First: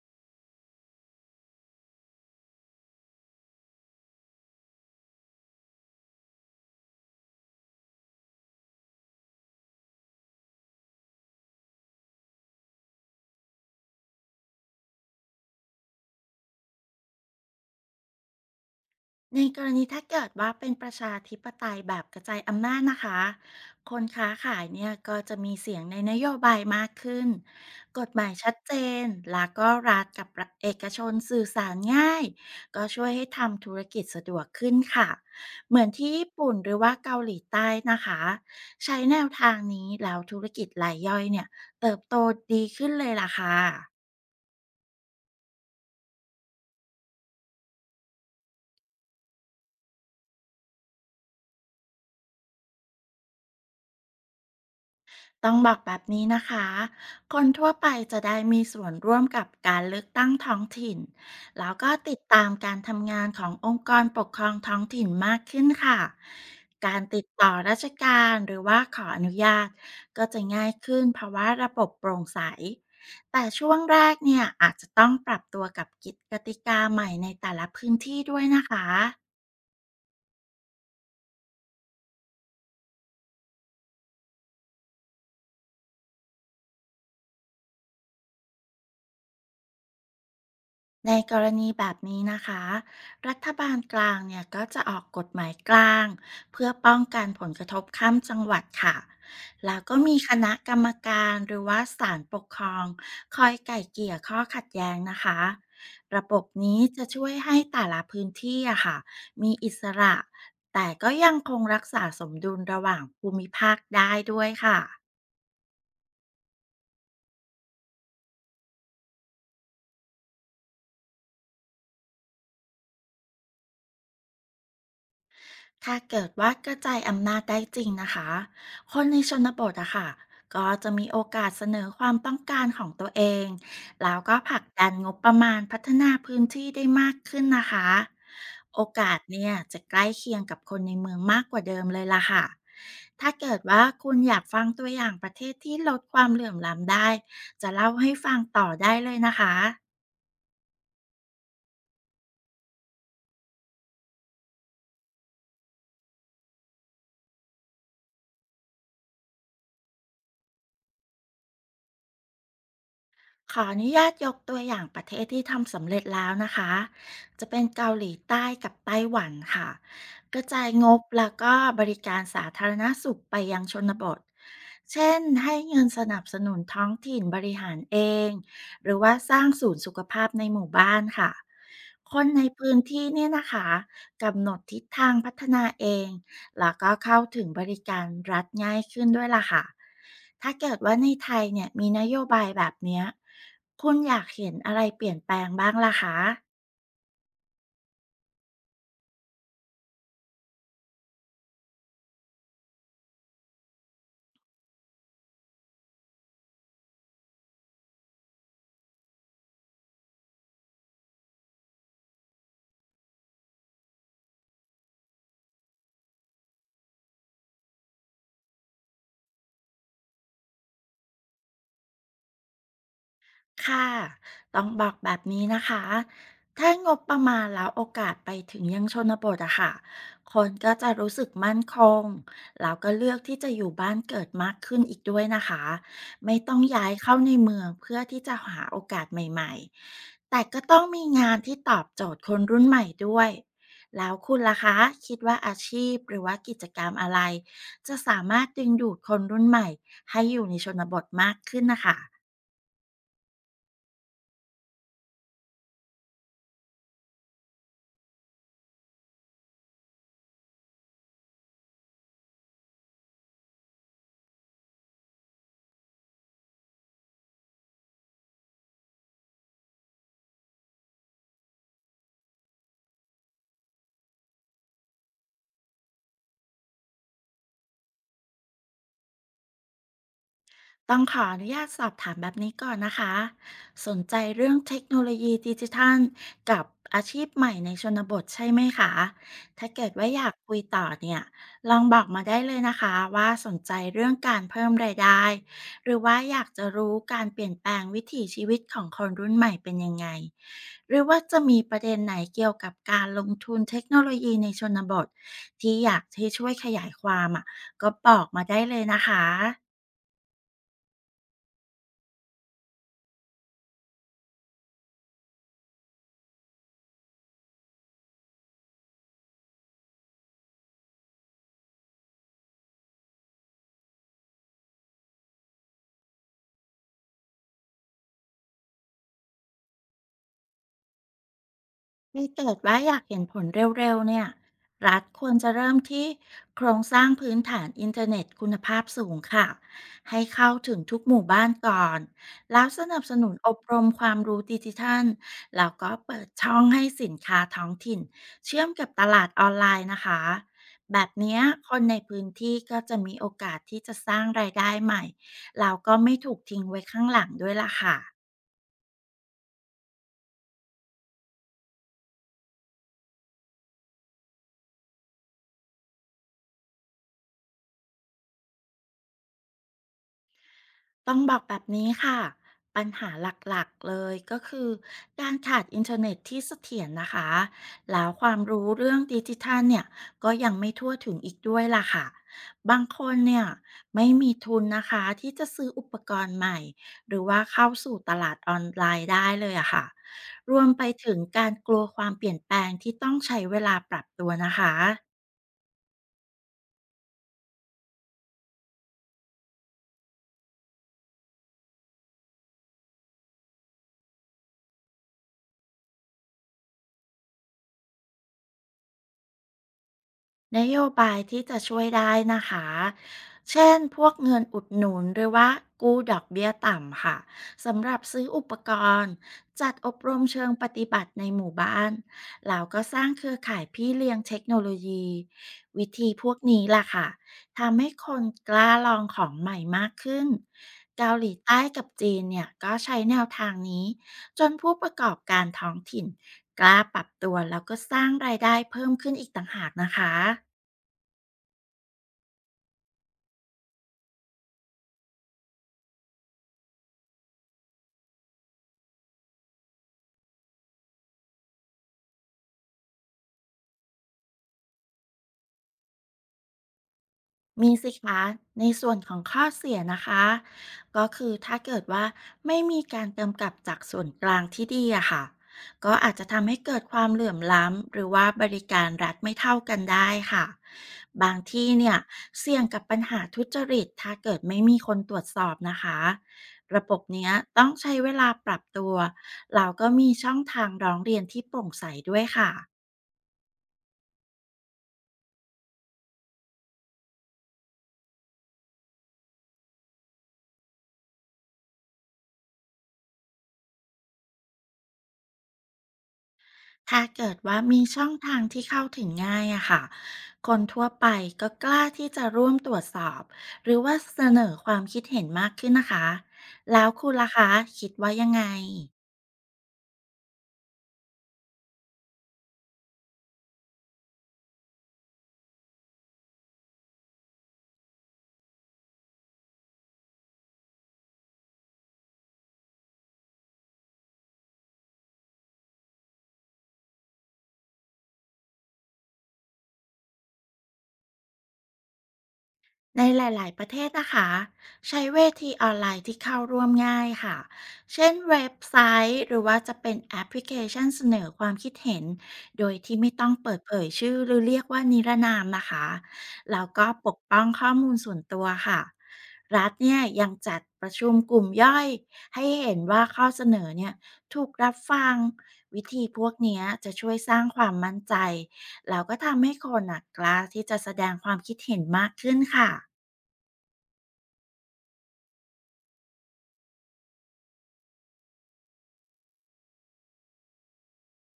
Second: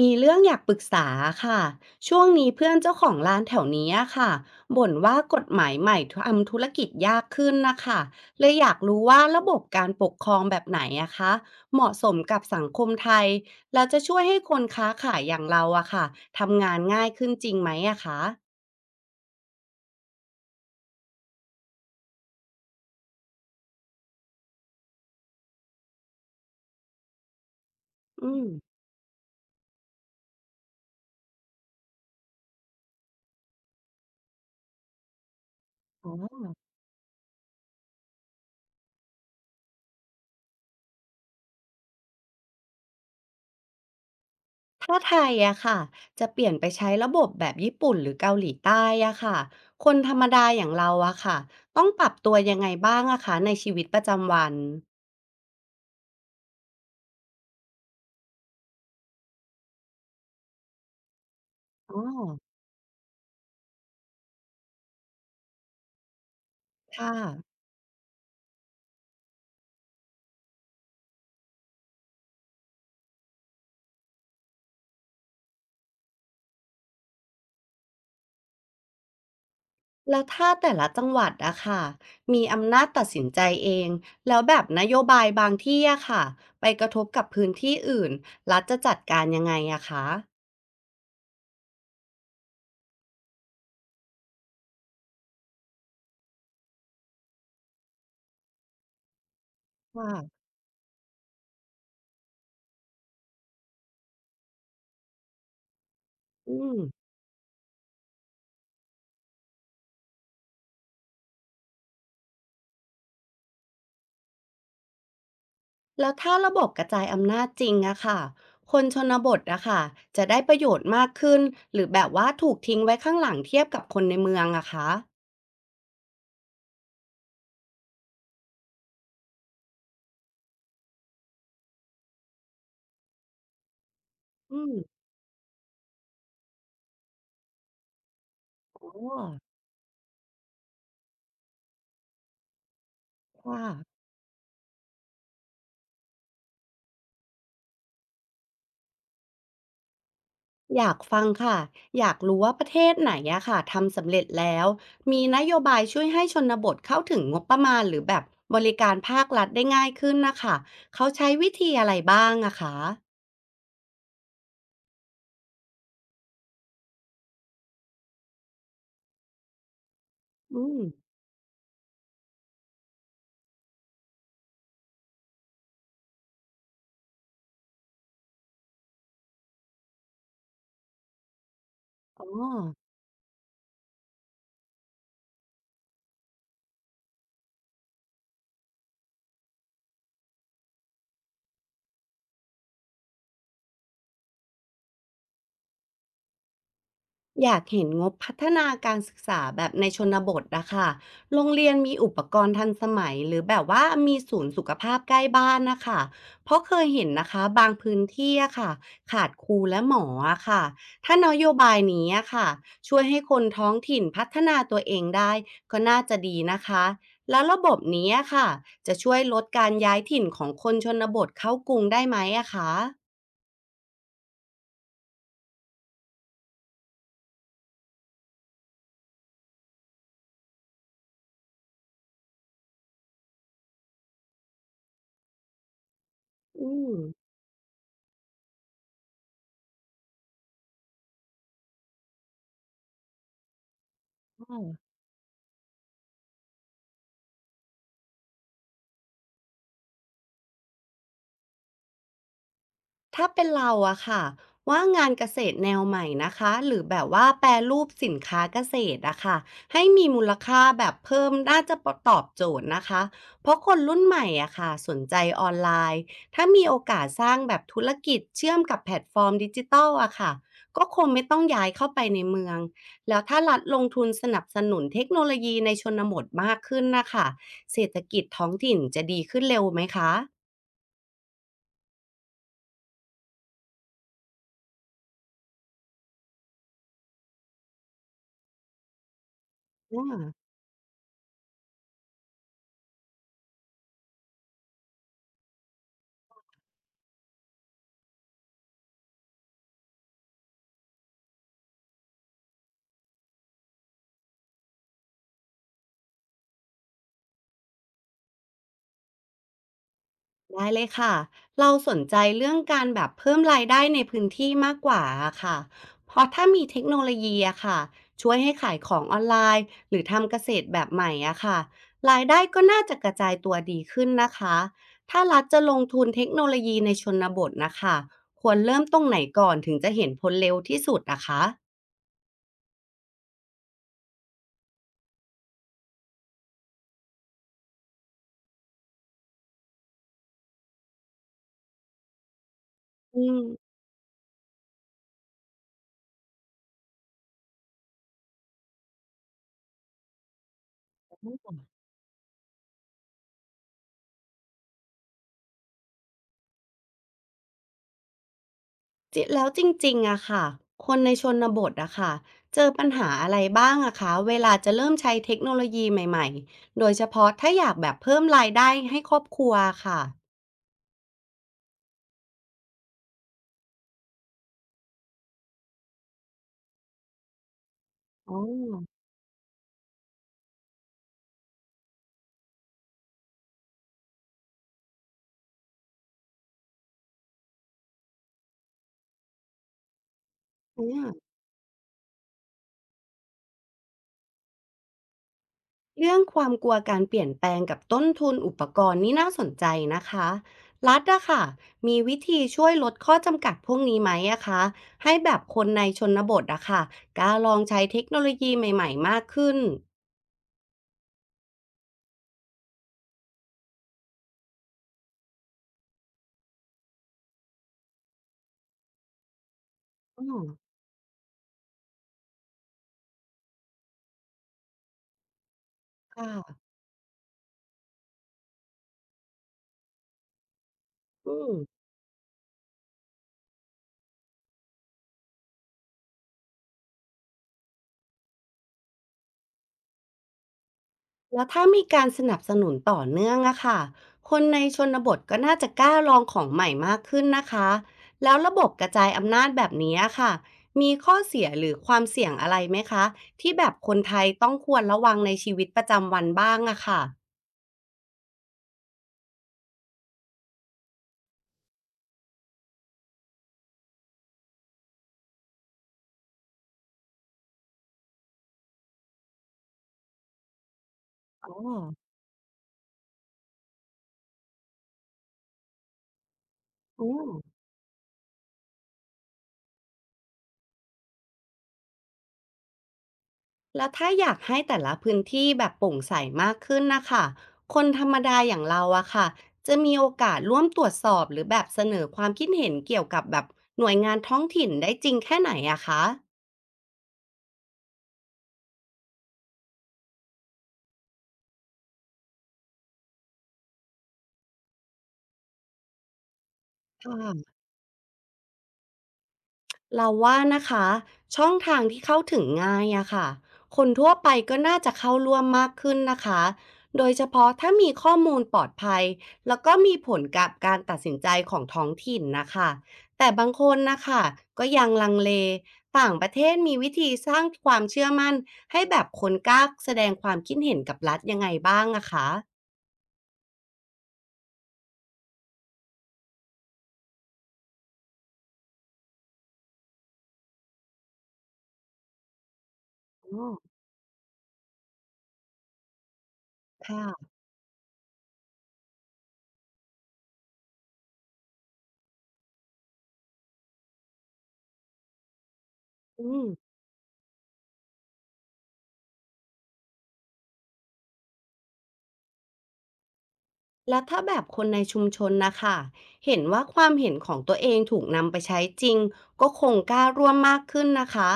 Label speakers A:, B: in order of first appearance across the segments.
A: มีเรื่องอยากปรึกษาค่ะช่วงนี้เพื่อนเจ้าของร้านแถวนี้อะค่ะบ่นว่ากฎหมายใหม่ทำธุรกิจยากขึ้นนะคะเลยอยากรู้ว่าระบบการปกครองแบบไหนอะคะเหมาะสมกับสังคมไทยแล้วจะช่วยให้คนค้าขายอย่างเราอะค่ะทำงานง่ายขึ้นจริงไหมอะคะ
B: ในกรณีถ้าเกิดว่าเป็นประชาธิปไตยแบบกระจายอำนาจนะคะคนค้าขายเนี่ยก็จะมีเสียงในนโยบายมากขึ้นกฎหมาย
A: อืม
B: ชัดเจนแล้วก็รัฐกับเอกชนสื่อสารง่ายก็ช่วยให้ทำธุรกิจสะดวกขึ้นค่ะเหมือนที่
A: อ๋
B: ญี่
A: อ
B: ปุ่นหรือว่าเกาหลีใต้นะคะใช้แนวทางนี้แล้วธุรกิจรายย่อยเนี่ยเติบโตดีขึ้นเลยล่ะค่ะ
A: ถ้าไทยอะค่ะจะเปลี่ยนไปใช้ระบบแบบญี่ปุ่นหรือเกาหลีใต้อะค่ะคนธรรมดาอย่างเราอะค่ะต้องปรับตัวยังไงบ้างอะคะในชีวิตประจำวัน
B: ต้องบอกแบบนี้นะคะ คนทั่วไปจะได้มีส่วนร่วมกับการเลือกตั้งท้องถิ่นแล้วก็
A: อ๋อ
B: ติดตามการทำงานขององค์กรปกครองท้องถิ่นมากขึ้นค่ะ การ
A: ค่ะ
B: ติดต่อราชการหรือว่าขออนุญาตก็จะง่ายขึ้นเพราะว่าระบบโปร่งใสแต่ช่วงแรกเนี่ยอาจจะต้องปรับตัวกับกิจกติกาใหม่ในแต่ละพื้นที่ด้วยนะคะ
A: แล้วถ้าแต่ละจังหวัดอะค่ะมีอำนาจตัดสินใจเอง แล้วแบบนโยบายบางที่อะค่ะไปกระทบกับพื้นที่อื่นรัฐจะจัดการยังไงอะคะ
B: ในกรณีแบบนี้นะคะรัฐบาลกลางเนี่ยก็จะออกกฎหมายกลางเพื่อป้องกันผลกระทบข้ามจังหวัดค่ะแล้วก็มีค
A: ค่ะ
B: ณะกรรมการหรือว่าศาลปกครองคอยไก่เกลี่ยข้อขัดแย้งนะคะระบบ
A: อืม
B: นี้จะช่วยให้แต่ละพื้นที่อะค่ะมีอิสระแต่ก็ยังคงรักษาสมดุลระหว่างภูมิภาคได้ด้วยค่ะ
A: แล้วถ้าระบบกระจายอำนาจจริงอะค่ะคนชนบทอะค่ะจะได้ประโยชน์มากขึ้น หรือแบบว่าถูกทิ้งไว้ข้างหลังเทียบกับคนในเมืองอะคะ
B: ถ้าเกิดว่ากระจายอำนาจได้จริงนะคะคนในชนบทอะค่ะก็จะมีโอกาสเสนอความต้องการของตัวเอง แล้วก็ผลั
A: อื
B: ก
A: ม
B: ดันงบประมาณพัฒนาพื้นที่ได้มากขึ้นนะคะ โอ
A: อ๋อ
B: กาสเนี่ยจะใกล้เคียงกับคนในเมืองมากกว่าเดิมเลยล่ะค่ะ ถ้าเกิด
A: ค่ะ
B: ว่าคุณอยากฟังตัวอย่างประเทศที่ลดความเหลื่อมล้ำได้ จะเล่าให้ฟังต่อได้เลยนะคะ
A: อยากฟังค่ะอยากรู้ว่าประเทศไหนอะค่ะทำสำเร็จแล้วมีนโยบายช่วยให้ชนบทเข้าถึงงบประมาณหรือแบบบริการภาครัฐได้ง่ายขึ้นนะคะเขาใช้วิธีอะไรบ้างอะคะ
B: ขออนุญาตยกตัวอย่างประเทศที่ทำสำเร็จแล้วนะคะ จะเป็นเกาหลีใต้กับไต้หวันค่ะกระจา
A: อื
B: ย
A: ม
B: งบแล้วก็บริการสาธารณสุขไปยังชนบท เช่นให้เงินสนับสนุนท้องถิ่นบริหารเองหรือว่าสร้างศูนย์สุขภาพในหมู่บ้านค่ะค
A: อ๋อ
B: นในพื้นที่เนี่ยนะคะกำหนดทิศทางพัฒนาเอง แล้วก็เข้าถึงบริการรัฐง่ายขึ้นด้วยล่ะค่ะ ถ้าเกิดว่าในไทยเนี่ยมีนโยบายแบบเนี้ยคุณอยากเห็นอะไรเปลี่ยนแปลงบ้างล่ะคะ
A: อยากเห็นงบพัฒนาการศึกษาแบบในชนบทนะคะโรงเรียนมีอุปกรณ์ทันสมัยหรือแบบว่ามีศูนย์สุขภาพใกล้บ้านนะคะเพราะเคยเห็นนะคะบางพื้นที่อะค่ะขาดครูและหมออะค่ะถ้านโยบายนี้อะค่ะช่วยให้คนท้องถิ่นพัฒนาตัวเองได้ก็น่าจะดีนะคะแล้วระบบนี้อะค่ะจะช่วยลดการย้ายถิ่นของคนชนบทเข้ากรุงได้ไหมอะคะ
B: ค่ะต้องบอกแบบนี้นะคะถ้างบประมาณแล้วโอกาสไปถึงยังชนบทอะค่ะคนก็จะรู้สึกมั่นคงแล้วก็เลือกที่จะอยู่บ้านเกิดมากขึ้นอีกด้วยนะคะไม่ต้อง
A: อื
B: ย้าย
A: ม
B: เข้าในเมืองเพื่อที่จะหาโอกาสใหม่ๆแต่ก็ต้องมีงานที่ตอบโจทย์คนรุ่นใหม่ด้วยแล้วคุณล่ะคะคิดว่าอาชีพหรือว่ากิจกรรมอะไรจะสามารถดึงดูดคนรุ่นใหม่ให้อยู่ในชนบทมากขึ้นนะคะ
A: ถ้าเป็นเราอะค่ะว่างานเกษตรแนวใหม่นะคะหรือแบบว่าแปรรูปสินค้าเกษตรอะค่ะให้มีมูลค่าแบบเพิ่มน่าจะตอบโจทย์นะคะเพราะคนรุ่นใหม่อะค่ะสนใจออนไลน์ถ้ามีโอกาสสร้างแบบธุรกิจเชื่อมกับแพลตฟอร์มดิจิทัลอะค่ะก็คงไม่ต้องย้ายเข้าไปในเมืองแล้วถ้ารัฐลงทุนสนับสนุนเทคโนโลยีในชนบทมากขึ้นนะคะเศรษฐกิจท้องถิ่นจะดีขึ้นเร็วไหมคะ
B: ต้องขออนุญาตสอบถามแบบนี้ก่อนนะคะสนใจเรื่องเทคโนโลยีดิจิทัลกับอาชีพใหม่ในชนบทใช่ไหมคะถ้าเกิดว่าอยากคุยต่อเนี่ยลองบอกมาได้เลยนะคะว่าสนใจเรื่องการเพิ่มรายได้หรือว่าอยากจะรู้การเปลี่ยนแปลงวิถีชีวิตของคนรุ่นใหม่เป็นยังไงหรือว่าจะมีประเด็นไหนเกี่ยวกับการลงทุนเทคโนโลยีในชนบทที่อยากให้ช่วยขยายความอ่ะก็บอกมาได้เลยนะคะ
A: ได้เลยค่ะ เราสนใจเรื่องการแบบเพิ่มรายได้ในพื้นที่มากกว่าอะค่ะเพราะถ้ามีเทคโนโลยีอะค่ะช่วยให้ขายของออนไลน์หรือทำเกษตรแบบใหม่อะค่ะรายได้ก็น่าจะกระจายตัวดีขึ้นนะคะถ้ารัฐจะลงทุนเทคโนโลยีในชนบทนะคะควรเริ่มตรงไหนก่อนถึงจะเห็นผลเร็วที่สุดนะคะ
B: ถ้าเกิดว่าอยากเห็นผลเร็วๆเนี่ยรัฐควรจะเริ่มที่โครงสร้างพื้นฐานอินเทอร์เน็ตคุณภาพสูงค่ะให้เข้าถึงทุกหมู่บ้านก่อนแล้วสนับส
A: อื
B: นุนอบ
A: ม
B: รมความรู้ดิจิทัลแล้วก็เปิดช่องให้สินค้าท้องถิ่นเชื่อมกับตลาดออนไลน์นะคะแบบเนี้ยคนในพื้นที่ก็จะมีโอกาสที่จะสร้างรายได้ใหม่แล้วก็ไม่ถูกทิ้งไว้ข้างหลังด้วยล่ะค่ะ
A: จิแล้วจริงๆอะค่ะคนในชนบทอะค่ะเจอปัญหาอะไรบ้างอะคะเวลาจะเริ่มใช้เทคโนโลยีใหม่ๆ โดยเฉพาะถ้าอยากแบบเพิ่มรายได้ให้ครอบครัวค่ะ
B: ต้องบอกแบบนี้ค่ะ ปัญหาหลักๆ เลยก็คือการขาดอินเทอร์เน็ตที่เสถียรนะคะ แล้วควา
A: อ๋
B: ม
A: อ
B: รู้เรื่องดิจิทัลเนี่ยก็ยังไม่ทั่วถึงอีกด้วยล่ะค่ะ บางคนเนี่ยไม่มีทุนนะคะที่จะซื้ออุปกรณ์ใหม่หรือว่าเข้าสู่ตลาดออนไลน์ได้เลยอะค่ะรวมไป
A: เนี่ย
B: ถึงการกลัวความเปลี่ยนแปลงที่ต้องใช้เวลาปรับตัวนะคะ
A: เรื่องความกลัวการเปลี่ยนแปลงกับต้นทุนอุปกรณ์นี่น่าสนใจนะคะรัฐอะค่ะมีวิธีช่วยลดข้อจำกัดพวกนี้ไหมอะคะให้แบบคนในชนบทอะค่ะกล้าลองใช้เทคโนโลยีใหม่ๆมากขึ้น
B: นโยบายที่จะช่วยได้นะคะ เช่นพวกเงินอุดหนุนหรือว่ากู้ดอกเบี้ยต่ำค่ะ สำหรับซื้ออุปกรณ์จัดอบรม
A: อ๋อ
B: เชิงปฏิบัติในหมู่บ้าน แล้วก็สร้างเครือข่ายพี่เลี้ยงเทคโนโลยีวิธีพวก
A: ค่ะ
B: นี้ล่ะค่ะ ทำให้คนกล้าลองของใหม่มากขึ้นเกาหลี
A: อืม
B: ใต้กับจีนเนี่ยก็ใช้แนวทางนี้จนผู้ประกอบการท้องถิ่นกล้าปรับตัวแล้วก็สร้างรายได้เพิ่มขึ้นอีกต่างหากนะคะ
A: แล้วถ้ามีการสนับสนุนต่อเนื่องอะค่ะคนในชนบทก็น่าจะกล้าลองของใหม่มากขึ้นนะคะแล้วระบบกระจายอำนาจแบบนี้อะค่ะมีข้อเสียหรือความเสี่ยงอะไรไหมคะที่แบบคนไทยต้องควรระวังในชีวิตประจำวันบ้างอะค่ะ
B: มีสิคะในส่วนของข้อเสียนะคะก็คือถ้าเกิดว่าไม่มีการกำกับจากส่วนกลางที่ดีอะค่ะก็อาจจะทำให้เกิดความเหลื่อมล้ำหรือว่าบริการรัฐไม่เท่ากันได้ค่ะบาง
A: อ๋
B: ที่
A: อ
B: เนี่ยเสี่ยงกับปัญหาทุจริตถ้าเกิดไม่มีคนตรวจสอบนะคะระบบ
A: อื
B: เนี้
A: ม
B: ยต้องใช้เวลาปรับตัวเราก็มีช่องทางร้องเรียนที่โปร่งใสด้วยค่ะ
A: แล้วถ้าอยากให้แต่ละพื้นที่แบบโปร่งใสมากขึ้นนะคะคนธรรมดาอย่างเราอะค่ะจะมีโอกาสร่วมตรวจสอบหรือแบบเสนอความคิดเห็นเกี่ยวกับแบบหน่วยงานท้องถิ่นได้จริงแค่ไหนอะคะ
B: ถ้าเกิดว่ามีช่องทางที่เข้าถึงง่ายอะค่ะ คนทั่วไปก็กล้าที่จะร่วมตรวจสอบหรือว่าเสนอความคิดเห็นมากขึ้นนะคะ แล้ว
A: ค
B: คุณล่ะคะ
A: ่ะ
B: คิดว่ายังไง
A: เราว่านะคะช่องทางที่เข้าถึงง่ายอะค่ะคนทั่วไปก็น่าจะเข้าร่วมมากขึ้นนะคะโดยเฉพาะถ้ามีข้อมูลปลอดภัยแล้วก็มีผลกับการตัดสินใจของท้องถิ่นนะคะแต่บางคนนะคะก็ยังลังเลต่างประเทศมีวิธีสร้างความเชื่อมั่นให้แบบคนกล้าแสดงความคิดเห็นกับรัฐยังไงบ้างอะคะ
B: ในหลายๆประเทศนะคะใช้เวทีออนไลน์ที่เข้าร่วมง่ายค่ะเช่นเว็บไซต์หรือว่าจะเป็นแอปพลิเคชันเสนอความคิดเห็นโดยที่ไม่ต้อง
A: อ๋อ
B: เปิดเผยชื่อหรือเรียกว่านิรนามนะคะแล้วก็ปก
A: ค่ะ
B: ป้องข้อมูลส่วนตัวค่ะรัฐเนี่ยยังจัดประชุมกลุ่มย่อยให้เห็นว่าข้อเสนอเนี่ยถูกรับฟังวิธีพ
A: อื
B: วก
A: ม
B: เนี้ยจะช่วยสร้างความมั่นใจแล้วก็ทำให้คนน่ะกล้าที่จะแสดงความคิดเห็นมากขึ้นค่ะ
A: แล้วถ้าแบบคนในชุมชนนะคะเห็นว่าความเห็นของตัวเองถูกนำไปใช้จริงก็คงกล้าร่วมมากขึ้นนะคะ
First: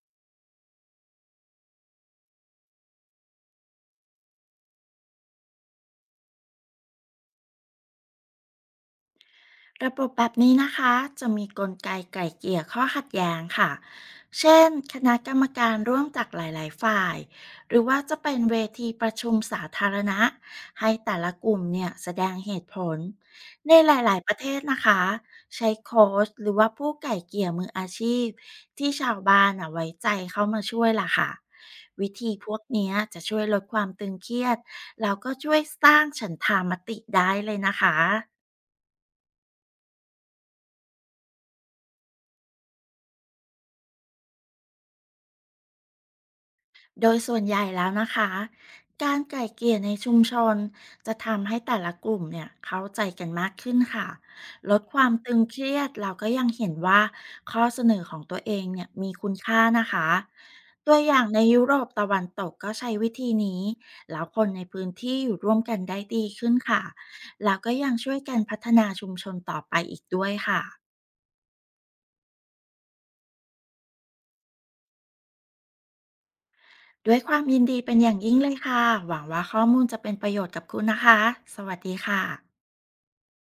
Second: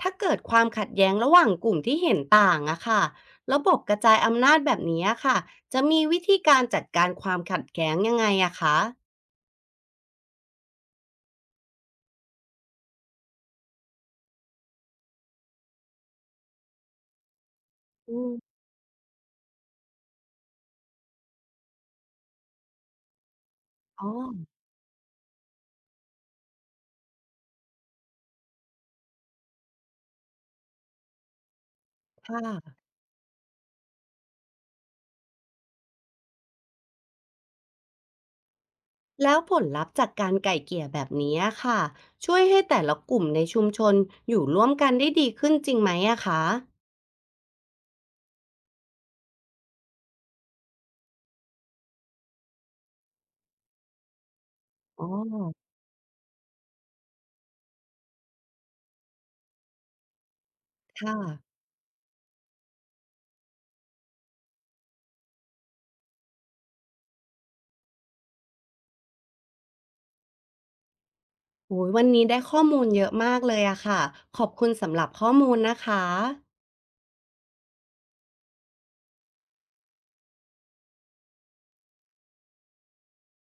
A: ถ้าเกิดความขัดแย้งระหว่างกลุ่มที่เห็นต่างอะค่ะระบบกระจายอำนาจแบบนี้อะค่ะจะมีวิธีการจัดการความขัดแย้งยังไงอะคะ
B: ระบบแบบนี้นะคะจะมีกลไกไก่เกลี่ยข้อขัดแย้งค่ะเช่นคณะกรรมการร่วมจากหลายๆฝ่ายหรือว่าจะ
A: อื
B: เป็น
A: ม
B: เวทีประชุมสาธารณะให้แต่ละกลุ่มเนี่ยแสดงเหตุผลในห
A: อ๋
B: ลายๆประ
A: อ
B: เทศนะคะใช้โค้ชหรือว่าผู้ไก่เกลี่ยมืออาชีพที่ชาวบ้านอ่ะไว้ใจเข้ามาช่วยล่ะค่ะวิธีพวก
A: ค่ะ
B: เนี้ยจะช่วยลดความตึงเครียดแล้วก็ช่วยสร้างฉันทามติได้เลยนะคะ
A: แล้วผลลัพธ์จากการไก่เกลี่ยแบบนี้อะค่ะช่วยให้แต่ละกลุ่มในชุมชนอยู่ร่วมกันได้ดีขึ้นจริงไหมอะคะ
B: โดยส่วนใหญ่แล้วนะคะ การไกล่เกลี่ยในชุมชนจะทำให้แต่ละกลุ่มเนี่ยเข้าใจกันมากขึ้นค่ะลดค
A: อ๋อ
B: วามตึงเครียดเราก็ยังเห็นว่าข้อเสนอของตัวเองเนี่ยมีคุณค่านะคะตัวอ
A: ค่ะ
B: ย่างในยุโรปตะวันตกก็ใช้วิธีนี้แล้วคนในพื้นที่อยู่ร่วมกันได้ดีขึ้นค่ะแล้วก็ยังช่วยกันพัฒนาชุมชนต่อไปอีกด้วยค่ะ
A: โอ้ยวันนี้ได้ข้อมูลเยอะมากเลยอะค่ะขอบคุณสำหรับข้อมูลนะคะ
B: ด้วยความยินดีเป็นอย่างยิ่งเลยค่ะหวังว่าข้อมูลจะเป็นประโยชน์กับคุณนะคะสวัสดีค่ะ